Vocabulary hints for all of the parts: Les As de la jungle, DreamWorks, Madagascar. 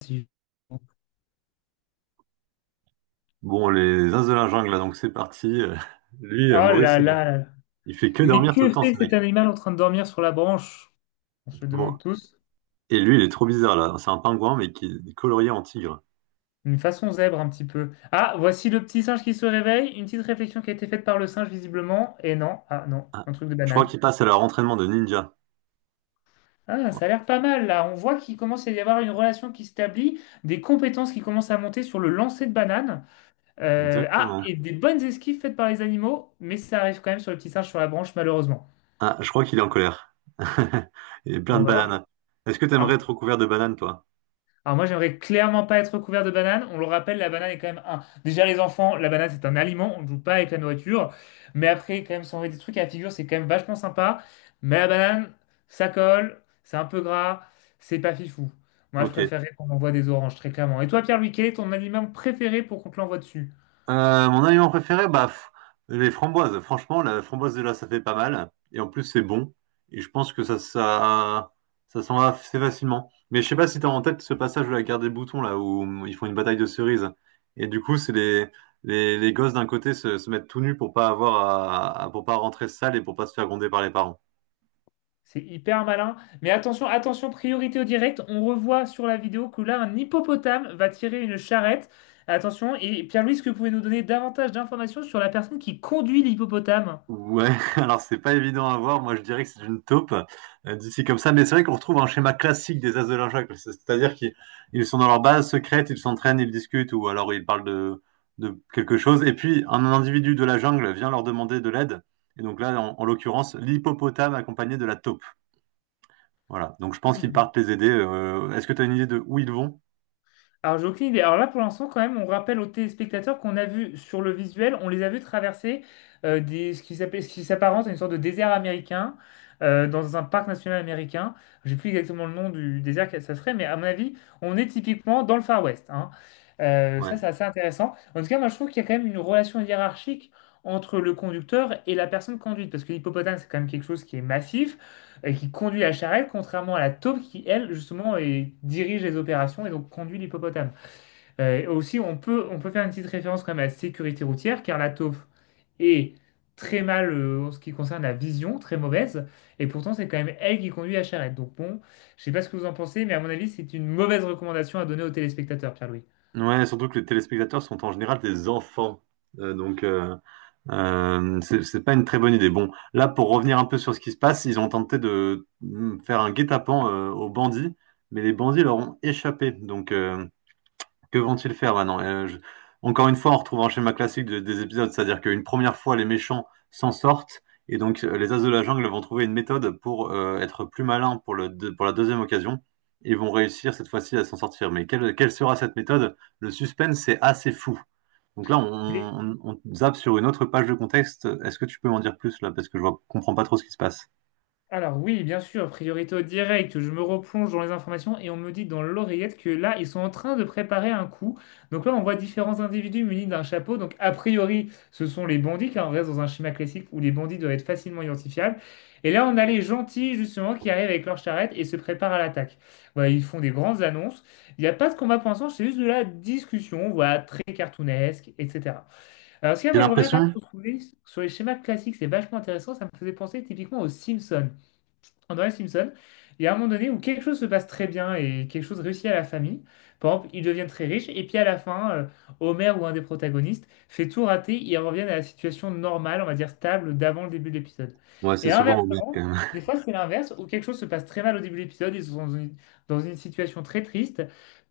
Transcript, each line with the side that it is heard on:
left: Si- Oh
right: Bon, les As de la jungle, là, donc c'est parti. Lui,
left: là
right: Maurice,
left: là
right: il,
left: là là.
right: il fait que
left: Mais
right: dormir tout
left: que
right: le temps,
left: fait
right: ce
left: cet
right: mec.
left: animal en train de dormir sur la branche? On se le
right: Bon.
left: demande tous.
right: Et lui, il est trop bizarre, là. C'est un pingouin, mais qui est colorié en tigre.
left: Une façon zèbre un petit peu. Ah, voici le petit singe qui se réveille. Une petite réflexion qui a été faite par le singe visiblement. Et non, ah non,
right: Ah.
left: un truc de
right: Je crois
left: banane.
right: qu'il passe à leur entraînement de ninja.
left: Ah, ça a l'air pas mal là. On voit qu'il commence à y avoir une relation qui s'établit, des compétences qui commencent à monter sur le lancer de banane. Ah,
right: Exactement.
left: et des bonnes esquives faites par les animaux, mais ça arrive quand même sur le petit singe sur la branche malheureusement.
right: Ah, je crois qu'il est en colère. Et plein
left: On
right: de
left: va voir.
right: bananes. Est-ce que t'aimerais
left: Alors,
right: être recouvert de bananes, toi?
left: Alors moi, j'aimerais clairement pas être couvert de banane. On le rappelle, la banane est quand même un. Déjà, les enfants, la banane, c'est un aliment. On ne joue pas avec la nourriture. Mais après, quand même, s'enlever des trucs à la figure, c'est quand même vachement sympa. Mais la banane, ça colle, c'est un peu gras, c'est pas fifou. Moi, je
right: Ok.
left: préférerais qu'on m'envoie des oranges, très clairement. Et toi, Pierre-Louis, quel est ton aliment préféré pour qu'on te l'envoie dessus?
right: Mon aliment préféré, les framboises. Franchement, la framboise de là, ça fait pas mal. Et en plus, c'est bon. Et je pense que ça s'en va assez facilement. Mais je sais pas si t'as en tête ce passage de la guerre des boutons, là, où ils font une bataille de cerises. Et du coup, c'est les gosses d'un côté se mettent tout nus pour pas avoir pour pas rentrer sale et pour pas se faire gronder par les parents.
left: C'est hyper malin. Mais attention, attention, priorité au direct. On revoit sur la vidéo que là, un hippopotame va tirer une charrette. Attention. Et Pierre-Louis, est-ce que vous pouvez nous donner davantage d'informations sur la personne qui conduit l'hippopotame?
right: Ouais, alors c'est pas évident à voir. Moi, je dirais que c'est une taupe d'ici comme ça. Mais c'est vrai qu'on retrouve un schéma classique des As de la l'Injac. C'est-à-dire qu'ils ils sont dans leur base secrète, ils s'entraînent, ils discutent ou alors ils parlent de quelque chose. Et puis, un individu de la jungle vient leur demander de l'aide. Et donc là, en l'occurrence, l'hippopotame accompagné de la taupe. Voilà. Donc je pense qu'ils
left: Hmm.
right: partent les aider. Est-ce que tu as une idée de où ils vont?
left: Alors, j'ai aucune idée. Alors là, pour l'instant, quand même, on rappelle aux téléspectateurs qu'on a vu sur le visuel, on les a vus traverser des, ce qui s'appelle, ce qui s'apparente à une sorte de désert américain dans un parc national américain. J'ai plus exactement le nom du désert que ça serait, mais à mon avis, on est typiquement dans le Far West, hein. Ça,
right: Ouais.
left: c'est assez intéressant. En tout cas, moi, je trouve qu'il y a quand même une relation hiérarchique entre le conducteur et la personne conduite, parce que l'hippopotame, c'est quand même quelque chose qui est massif et qui conduit la charrette, contrairement à la taupe qui, elle, justement, dirige les opérations et donc conduit l'hippopotame. Aussi, on peut faire une petite référence quand même à la sécurité routière, car la taupe est très mal en ce qui concerne la vision, très mauvaise, et pourtant c'est quand même elle qui conduit la charrette. Donc bon, je sais pas ce que vous en pensez, mais à mon avis, c'est une mauvaise recommandation à donner aux téléspectateurs, Pierre-Louis.
right: Ouais, surtout que les téléspectateurs sont en général des enfants. Euh, donc, c'est pas une très bonne idée. Bon, là, pour revenir un peu sur ce qui se passe, ils ont tenté de faire un guet-apens aux bandits, mais les bandits leur ont échappé. Donc, que vont-ils faire maintenant? Je- Encore une fois, on retrouve un schéma classique des épisodes, c'est-à-dire qu'une première fois, les méchants s'en sortent, et donc les As de la jungle vont trouver une méthode pour être plus malins pour pour la deuxième occasion, et vont réussir cette fois-ci à s'en sortir. Mais quelle sera cette méthode? Le suspense c'est assez fou. Donc là, on zappe sur une autre page de contexte. Est-ce que tu peux m'en dire plus là? Parce que je ne comprends pas trop ce qui se passe.
left: Alors oui, bien sûr, priorité au direct, je me replonge dans les informations et on me dit dans l'oreillette que là, ils sont en train de préparer un coup. Donc là, on voit différents individus munis d'un chapeau. Donc a priori, ce sont les bandits, car on reste dans un schéma classique où les bandits doivent être facilement identifiables. Et là, on a les gentils, justement, qui arrivent avec leur charrette et se préparent à l'attaque. Voilà, ils font des grandes annonces. Il n'y a pas de combat pour l'instant, c'est juste de la discussion, voilà, très cartoonesque, etc. Alors, ce qu'il y a,
right: J'ai
left: moi, je reviens quand même
right: l'impression.
left: sur les schémas classiques, c'est vachement intéressant. Ça me faisait penser typiquement aux Simpsons. André Simpson, il y a un moment donné où quelque chose se passe très bien et quelque chose réussit à la famille. Par exemple, ils deviennent très riches et puis à la fin, Homer ou un des protagonistes fait tout rater, ils reviennent à la situation normale, on va dire stable, d'avant le début de l'épisode.
right: Ouais,
left: Et
right: c'est souvent au maire, quand
left: inversement,
right: même.
left: des fois c'est l'inverse où quelque chose se passe très mal au début de l'épisode, ils sont dans une situation très triste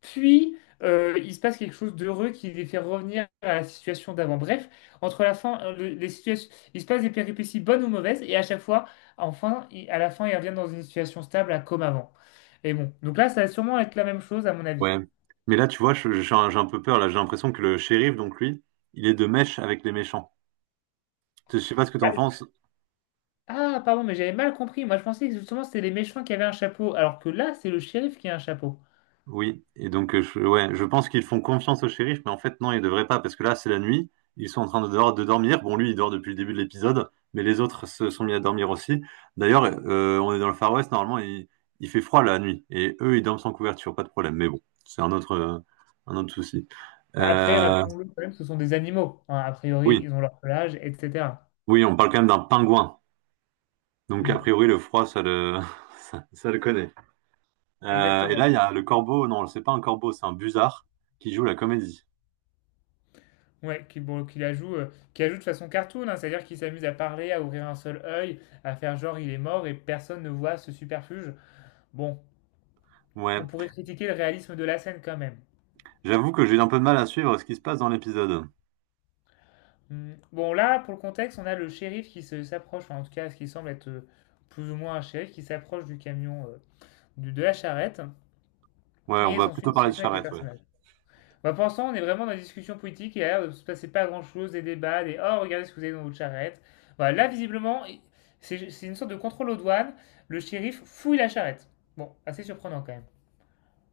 left: puis, il se passe quelque chose d'heureux qui les fait revenir à la situation d'avant. Bref, entre la fin, les situations, il se passe des péripéties bonnes ou mauvaises, et à chaque fois, à la fin, ils reviennent dans une situation stable, à comme avant. Et bon, donc là, ça va sûrement être la même chose, à mon avis.
right: Ouais. Mais là, tu vois, j'ai j'ai un peu peur. Là, j'ai l'impression que le shérif, donc lui, il est de mèche avec les méchants. Je sais pas ce que
left: Bah,
right: t'en
left: je-
right: penses.
left: Ah, pardon, mais j'avais mal compris. Moi, je pensais que justement, c'était les méchants qui avaient un chapeau, alors que là, c'est le shérif qui a un chapeau.
right: Oui, et donc ouais, je pense qu'ils font confiance au shérif, mais en fait non, ils devraient pas, parce que là c'est la nuit, ils sont en train de, de dormir. Bon, lui il dort depuis le début de l'épisode, mais les autres se sont mis à dormir aussi. D'ailleurs, on est dans le Far West, normalement il fait froid la nuit, et eux ils dorment sans couverture, pas de problème. Mais bon, c'est un autre souci.
left: Après,
right: Euh,
left: rappelons-le quand même, ce sont des animaux. Enfin, a priori,
right: oui,
left: ils ont leur pelage, etc.
right: oui, on parle quand même d'un pingouin, donc a
left: Hmm,
right: priori le froid ça le, ça le connaît. Et là
left: exactement.
right: il y a le corbeau, non, c'est pas un corbeau, c'est un busard qui joue la comédie.
left: Ouais, qui, bon, qui la joue de façon cartoon, hein, c'est-à-dire qu'il s'amuse à parler, à ouvrir un seul œil, à faire genre il est mort et personne ne voit ce superfuge. Bon, on
right: Ouais.
left: pourrait critiquer le réalisme de la scène quand même.
right: J'avoue que j'ai eu un peu de mal à suivre ce qui se passe dans l'épisode.
left: Hmm. Bon, là, pour le contexte, on a le shérif s'approche, enfin, en tout cas, ce qui semble être plus ou moins un shérif qui s'approche du camion, de la charrette,
right: Ouais, on
left: et il
right: va
left: s'ensuit
right: plutôt
left: une
right: parler de
left: discussion avec les
right: charrette, ouais.
left: personnages. Bah, pour l'instant, on est vraiment dans une discussion politique et il a l'air de ne se passer pas grand-chose, des débats, des oh, regardez ce que vous avez dans votre charrette. Voilà, là, visiblement, c'est une sorte de contrôle aux douanes. Le shérif fouille la charrette. Bon, assez surprenant quand même.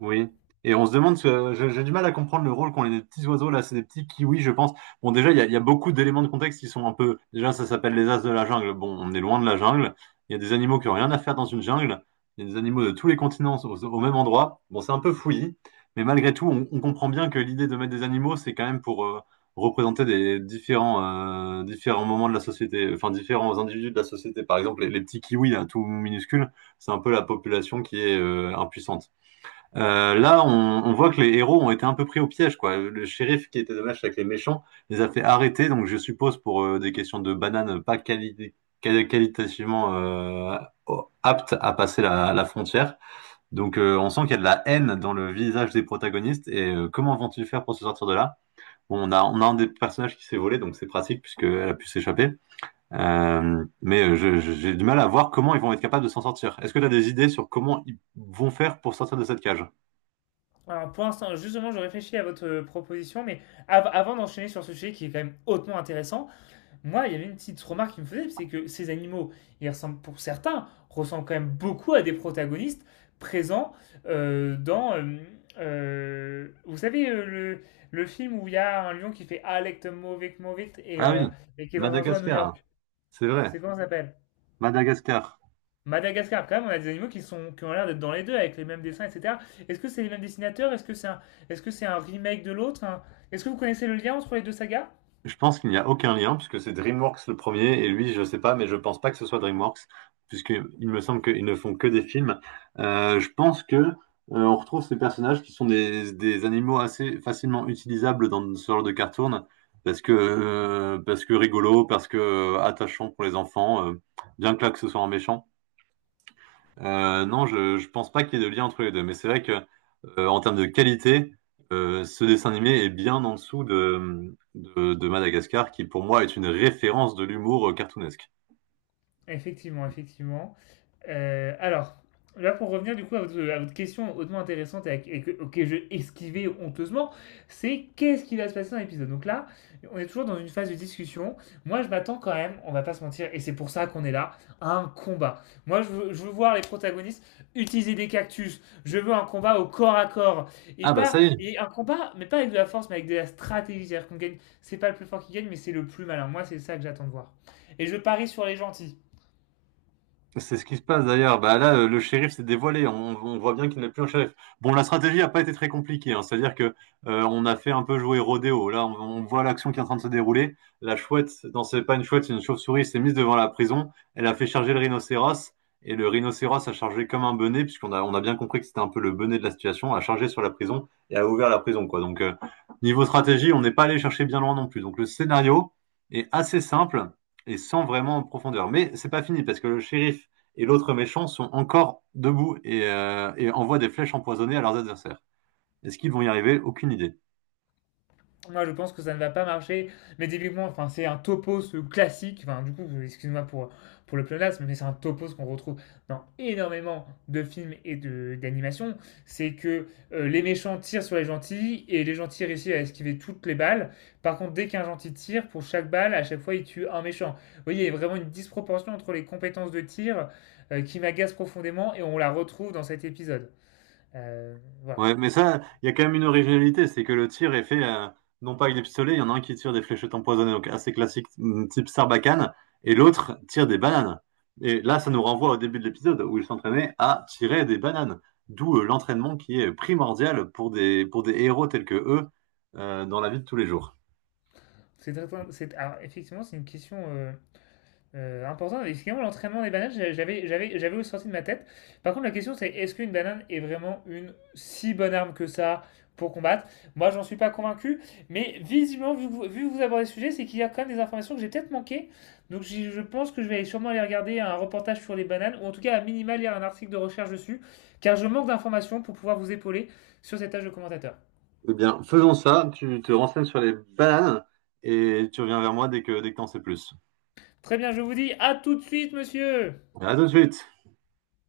right: Oui. Et on se demande, j'ai du mal à comprendre le rôle qu'ont les petits oiseaux là, c'est des petits kiwis, je pense. Bon, déjà, il y a beaucoup d'éléments de contexte qui sont un peu. Déjà, ça s'appelle les as de la jungle. Bon, on est loin de la jungle. Il y a des animaux qui ont rien à faire dans une jungle. Il y a des animaux de tous les continents au même endroit. Bon, c'est un peu fouillis, mais malgré tout, on comprend bien que l'idée de mettre des animaux, c'est quand même pour représenter différents moments de la société, enfin différents individus de la société. Par exemple, les petits kiwis, là, tout minuscules, c'est un peu la population qui est impuissante. Euh, là, on, on voit que les héros ont été un peu pris au piège, quoi. Le shérif qui était de match avec les méchants les a fait arrêter, donc je suppose pour des questions de bananes pas qualitativement aptes à passer la frontière. Donc on sent qu'il y a de la haine dans le visage des protagonistes et comment vont-ils faire pour se sortir de là? Bon, on a un des personnages qui s'est volé, donc c'est pratique puisqu'elle a pu s'échapper. Mais j'ai du mal à voir comment ils vont être capables de s'en sortir. Est-ce que tu as des idées sur comment ils vont faire pour sortir de cette cage?
left: Alors, pour l'instant, justement, je réfléchis à votre proposition, mais avant d'enchaîner sur ce sujet qui est quand même hautement intéressant, moi, il y avait une petite remarque qui me faisait, c'est que ces animaux, ils ressemblent pour certains, ressemblent quand même beaucoup à des protagonistes présents dans, vous savez, le film où il y a un lion qui fait Alect Movit Movit
right: Ah oui,
left: et qui est dans un zoo à New
right: Madagascar, hein.
left: York.
right: C'est vrai.
left: C'est comment ça s'appelle?
right: Madagascar.
left: Madagascar, quand même, on a des animaux qui sont, qui ont l'air d'être dans les deux avec les mêmes dessins, etc. Est-ce que c'est les mêmes dessinateurs? Est-ce que c'est un remake de l'autre? Est-ce que vous connaissez le lien entre les deux sagas?
right: Je pense qu'il n'y a aucun lien, puisque c'est DreamWorks le premier, et lui, je sais pas, mais je pense pas que ce soit DreamWorks, puisqu'il me semble qu'ils ne font que des films. Je pense que on retrouve ces personnages qui sont des animaux assez facilement utilisables dans ce genre de cartoon, parce que rigolo, parce que attachant pour les enfants, bien que là que ce soit un méchant. Non, je pense pas qu'il y ait de lien entre les deux, mais c'est vrai que en termes de qualité, ce dessin animé est bien en dessous de Madagascar, qui pour moi est une référence de l'humour cartoonesque.
left: Effectivement, effectivement. Euh, alors, là pour revenir du coup à votre question hautement intéressante auquel je esquivais honteusement, c'est qu'est-ce qui va se passer dans l'épisode. Donc là, on est toujours dans une phase de discussion. Moi, je m'attends quand même, on va pas se mentir, et c'est pour ça qu'on est là, à un combat. Moi, je veux voir les protagonistes utiliser des cactus. Je veux un combat au corps à corps et
right: Ah bah
left: pas
right: ça y est.
left: et un combat, mais pas avec de la force, mais avec de la stratégie. C'est-à-dire qu'on gagne, c'est pas le plus fort qui gagne, mais c'est le plus malin. Moi, c'est ça que j'attends de voir. Et je parie sur les gentils.
right: C'est ce qui se passe d'ailleurs. Bah là, le shérif s'est dévoilé. On voit bien qu'il n'est plus un shérif. Bon, la stratégie n'a pas été très compliquée, hein. C'est-à-dire que on a fait un peu jouer rodéo. Là, on voit l'action qui est en train de se dérouler. La chouette, non, c'est pas une chouette, c'est une chauve-souris, s'est mise devant la prison. Elle a fait charger le rhinocéros et le rhinocéros a chargé comme un benet, puisqu'on a bien compris que c'était un peu le benet de la situation, a chargé sur la prison et a ouvert la prison, quoi. Donc niveau stratégie, on n'est pas allé chercher bien loin non plus. Donc le scénario est assez simple et sans vraiment en profondeur. Mais c'est pas fini parce que le shérif et l'autre méchant sont encore debout et envoient des flèches empoisonnées à leurs adversaires. Est-ce qu'ils vont y arriver? Aucune idée.
left: Moi, je pense que ça ne va pas marcher. Mais typiquement, enfin, c'est un topos classique. Enfin, du coup, excuse-moi pour le pléonasme, mais c'est un topos qu'on retrouve dans énormément de films d'animations. C'est que les méchants tirent sur les gentils et les gentils réussissent à esquiver toutes les balles. Par contre, dès qu'un gentil tire, pour chaque balle, à chaque fois, il tue un méchant. Vous voyez, il y a vraiment une disproportion entre les compétences de tir qui m'agace profondément et on la retrouve dans cet épisode. Euh, voilà.
right: Ouais, mais ça, il y a quand même une originalité, c'est que le tir est fait non pas avec des pistolets, il y en a un qui tire des fléchettes empoisonnées, donc assez classique, type Sarbacane, et l'autre tire des bananes. Et là, ça nous renvoie au début de l'épisode où ils s'entraînaient à tirer des bananes, d'où l'entraînement qui est primordial pour pour des héros tels que eux dans la vie de tous les jours.
left: Alors, effectivement, c'est une question. Important, et finalement l'entraînement des bananes, j'avais aussi sorti de ma tête. Par contre, la question c'est est-ce qu'une banane est vraiment une si bonne arme que ça pour combattre? Moi, j'en suis pas convaincu, mais visiblement, vu que vous abordez le sujet, c'est qu'il y a quand même des informations que j'ai peut-être manquées. Donc, je pense que je vais aller sûrement aller regarder un reportage sur les bananes, ou en tout cas, à minima, lire un article de recherche dessus, car je manque d'informations pour pouvoir vous épauler sur cette tâche de commentateur.
right: Eh bien, faisons ça. Tu te renseignes sur les bananes et tu reviens vers moi dès que t'en sais plus.
left: Très bien, je vous dis à tout de suite, monsieur!
right: À tout de suite.